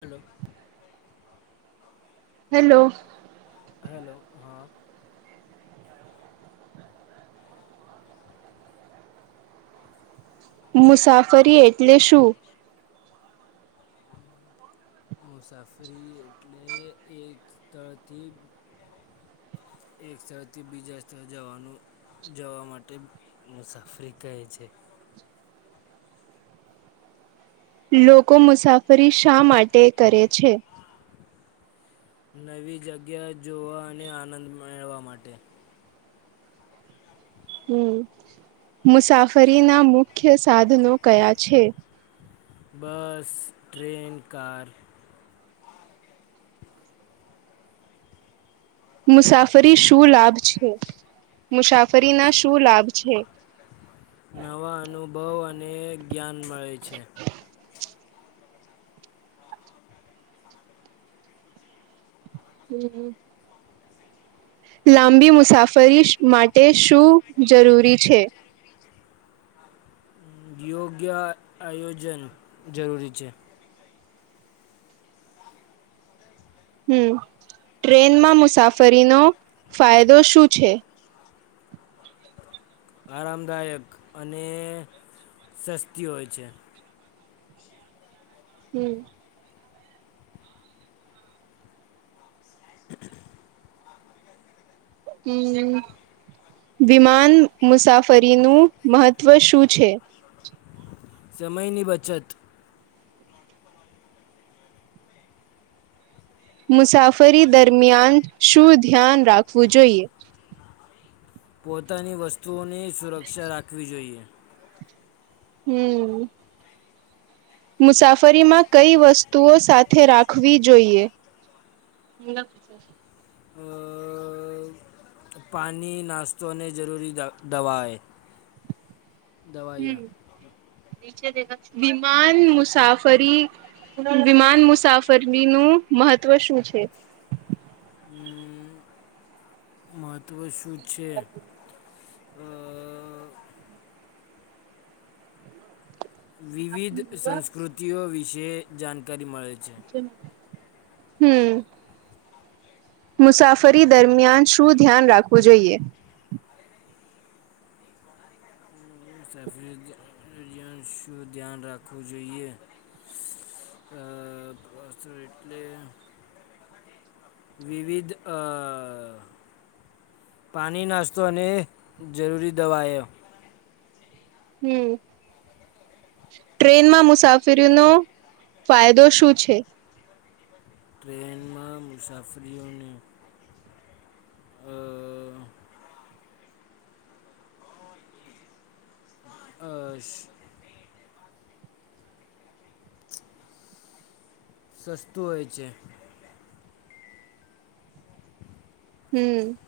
Hello. Hello hello હા મુસાફરી એટલે શું મુસાફરી એટલે એક સ્થળથી એક સ્થળથી બીજા સ્થળ જવાનું જવા માટે મુસાફરી કહે છે. લોકો મુસાફરી શા માટે કરે છે. નવી જગ્યા જોવા અને આનંદ મેળવવા માટે હમ મુસાફરીના મુખ્ય સાધનો કયા છે. બસ ટ્રેન કાર મુસાફરી શું લાભ છે મુસાફરી ના શું લાભ છે. નવા અનુભવ અને જ્ઞાન મળે છે. હમ હમ. લાંબી મુસાફરી માટે શું જરૂરી છે. યોગ્ય આયોજન જરૂરી છે. હમ ટ્રેનમાં મુસાફરીનો ફાયદો શું છે. આરામદાયક અને સસ્તી હોય છે. હમ. વિમાન મુસાફરીનું મહત્ત્વ શું છે? સમય ની બચત. મુસાફરી દરમિયાન શું ધ્યાન રાખવું જોઈએ? પોતાની વસ્તુઓની સુરક્ષા રાખવી જોઈએ. હમ. મુસાફરીમાં કઈ વસ્તુઓ સાથે રાખવી જોઈએ? ન અ. પાણી, નાસ્તોને જરૂરી દવાએ. દવાયા હમ. વિમાન મુસાફરી વિમાન મુસાફરી નું મહત્વ શું છે? હમ, મહત્ત્વ શું છે? વિવિધ સંસ્કૃતિઓ વિશે જાણકારી મળે છે. હમ. મુસાફરી દરમિયાન શું ધ્યાન રાખવું જોઈએ? સફરીન શું ધ્યાન રાખવું જોઈએ? અ અત એટલે, વિવિધ અ.... પાણી નાસ્તો અને જરૂરી દવાઓ. હમ. ટ્રેનમાં મુસાફરીનો ફાયદો શું છે? ટ્રેનમાં મુસાફરીઓને. અ અ અશ સસ્તું હોય છે. હમ.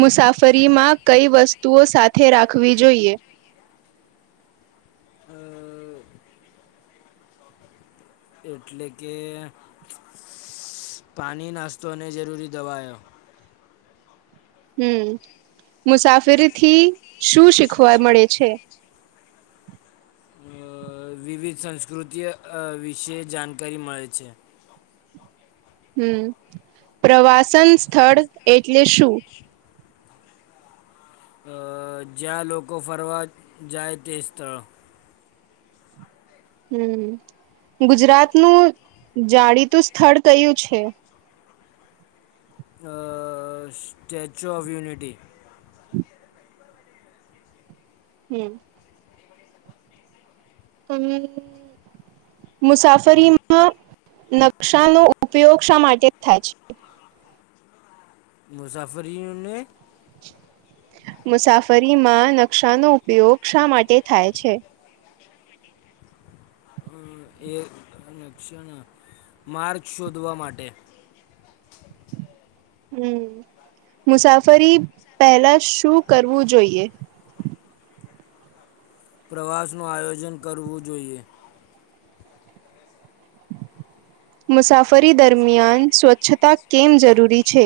મુસાફરીમાં કઈ વસ્તુઓ સાથે રાખવી જોઈએ? અ એટલે કે, પાણી નાસ્તો અને જરૂરી દવાયો. હમ, મુસાફરી થી શું શીખવા મળે છે? અ વિવિધ સંસ્કૃતિ વિશે જાણકારી મળે છે. હમ, પ્રવાસન સ્થળ એટલે શું? અ જ્યાં લોકો ફરવા જાય તે સ્થળો. હમ, ગુજરાતનું જાણીતું સ્થળ કયું છે? અ સ્ટેચ્યુ ઓફ યુનિટી. હમ. [unintelligible] મુસાફરીમાં નકશાનો ઉપયોગ શા માટે થાય છે? મુસાફરીઓને મુસાફરીમાં નકશાનો ઉપયોગ શા માટે થાય છે? એ નકશા ના માર્ગ શોધવા માટે. હમ, મુસાફરી પહેલા શું કરવું જોઈએ? પ્રવાસનું આયોજન કરવું જોઈએ. મુસાફરી દરમિયાન સ્વચ્છતા કેમ જરૂરી છે?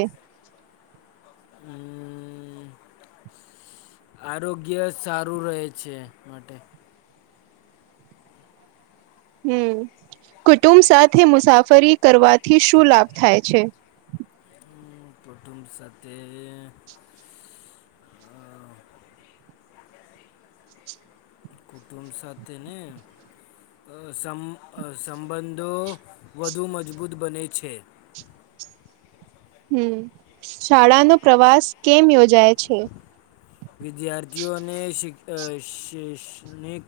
આરોગ્ય સારું રહે છે માટે. હમ, કુટુંબ સાથે મુસાફરી કરવાથી શું લાભ થાય છે? કુટુંબ સાથે અ કુટુંબ સાથે ને અ સંબંધો વધુ મજબૂત બને છે. હમ શાળાનો પ્રવાસ કેમ યોજાય છે? વિદ્યાર્થીઓને શિક શૈક્ષણિક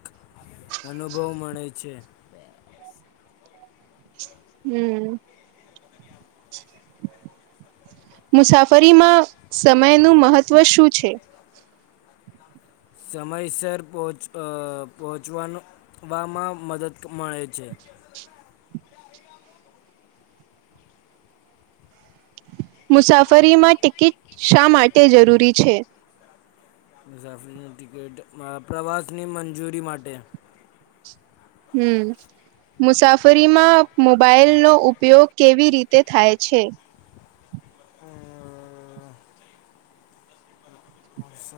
અનુભવ મળે છે. હમ. મુસાફરીમાં સમયનું મહત્ત્વ શું છે. સમય સર પહોંચ પહોંચવામાં મદદ મળે છે. મુસાફરીમાં ટિકિટ શા માટે જરૂરી છે. મુસાાફરીની ટિકિટ પ્રવાસની મંજૂરી માટે. હમ. મુસાફરીમાં મોબાઈલનો ઉપયોગ કેવી રીતે થાય છે? આ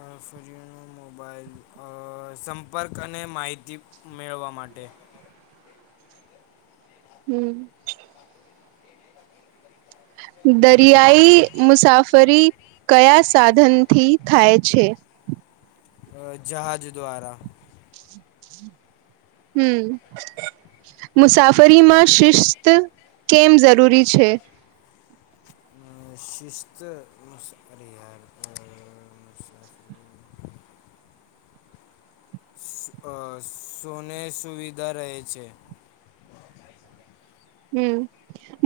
મુસાફરીનો મોબાઈલ સંપર્ક અને માહિતી મેળવવા માટે. હમ. દરિયાઈ મુસાફરી કયા સાધનથી થાય છે? અ જહાજ દ્વારા. હમ. મુસાફરીમાં શિસ્ત કેમ જરૂરી છે? અ શિસ્ત સોરી યાર મુસાફરી અ સોને સુવિધા રહે છે. હમ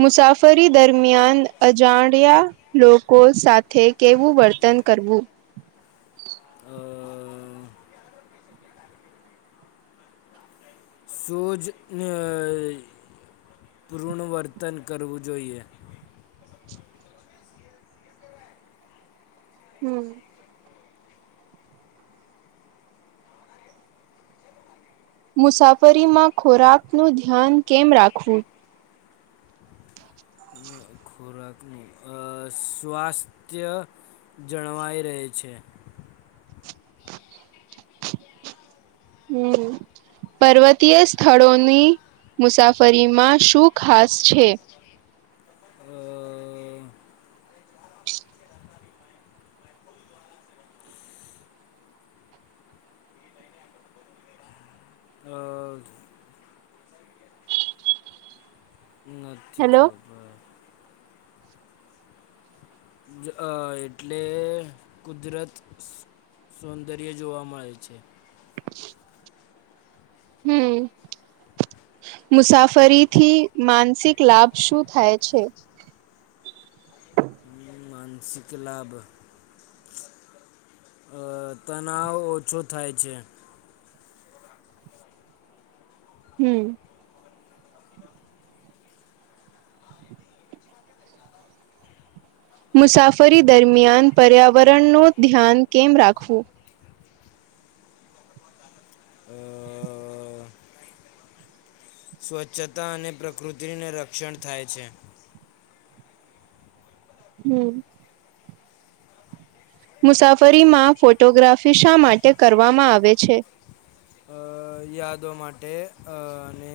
મુસાફરી દરમિયાન અજાણ્યા લોકો સાથે કેવું વર્તન કરવું. અ સૂઝ ને પુનરવર્તન કરવું જોઈએ. હમ. મુસાફરીમાં ખોરાકનું ધ્યાન કેમ રાખવુ. હ ખોરાકનું અસ. સ્વાસ્થ્ય જળવાઈ રહે છે. હમ. પર્વતીય સ્થળોની મુસાફરીમાં શું ખાસ છે. અ અ નથી હેલો ખબર. જ અ એટલે કુદરત સૌંદર્ય જોવા મળે છે. હમ. મુસાફરી થી માનસિક લાભ શું થાય છે. હમ, માનસિક લાભ અ તનાવ ઓછો થાય છે. હમ. મુસાફરી દરમિયાન પર્યાવરણનું ધ્યાન કેમ રાખવું. અ. સ્વચ્છતા અને પ્રકૃતિને રક્ષણ થાય છે. હમ. મુસાફરીમાં ફોટોગ્રાફી શા માટે કરવામાં આવે છે. અ યાદો માટે અને.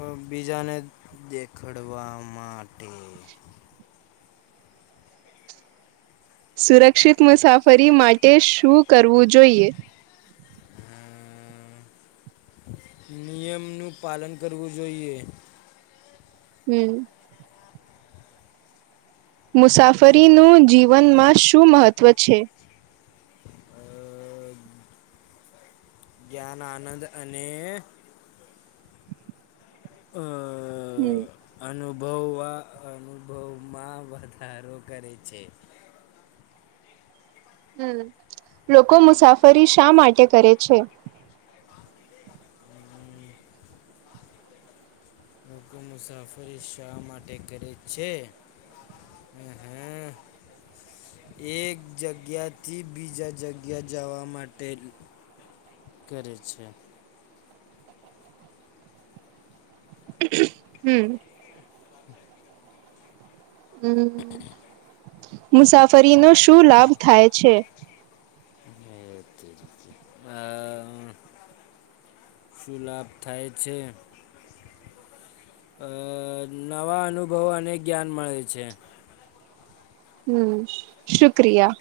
અ બીજાને દેખડવા માટે. સુરક્ષિત મુસાફરી માટે શું કરવું જોઈએ. અમ, નિયમનું પાલન કરવું જોઈએ. હમ. મુસાફરીનું જીવનમાં શું મહત્ત્વ છે. અ જ્ઞાન આનંદ અને અ. હમ. અનુભવ અનુભવમાં વધારો કરે છે. હમ લોકો મુસાફરી શા માટે કરે છે. લોકો મુસાફરી શા માટે કરે છે અ હ. એક જગ્યાથી બીજા જગ્યા જાવા માટે. કરે છે. હ હમ. હમ મુસાફરીનો શું લાભ થાય છે. હે તેરી કે. આ. શું લાભ થાય છે. અ નવા અનુભવો અને જ્ઞાન મળે છે. હમ શુક્રિયા.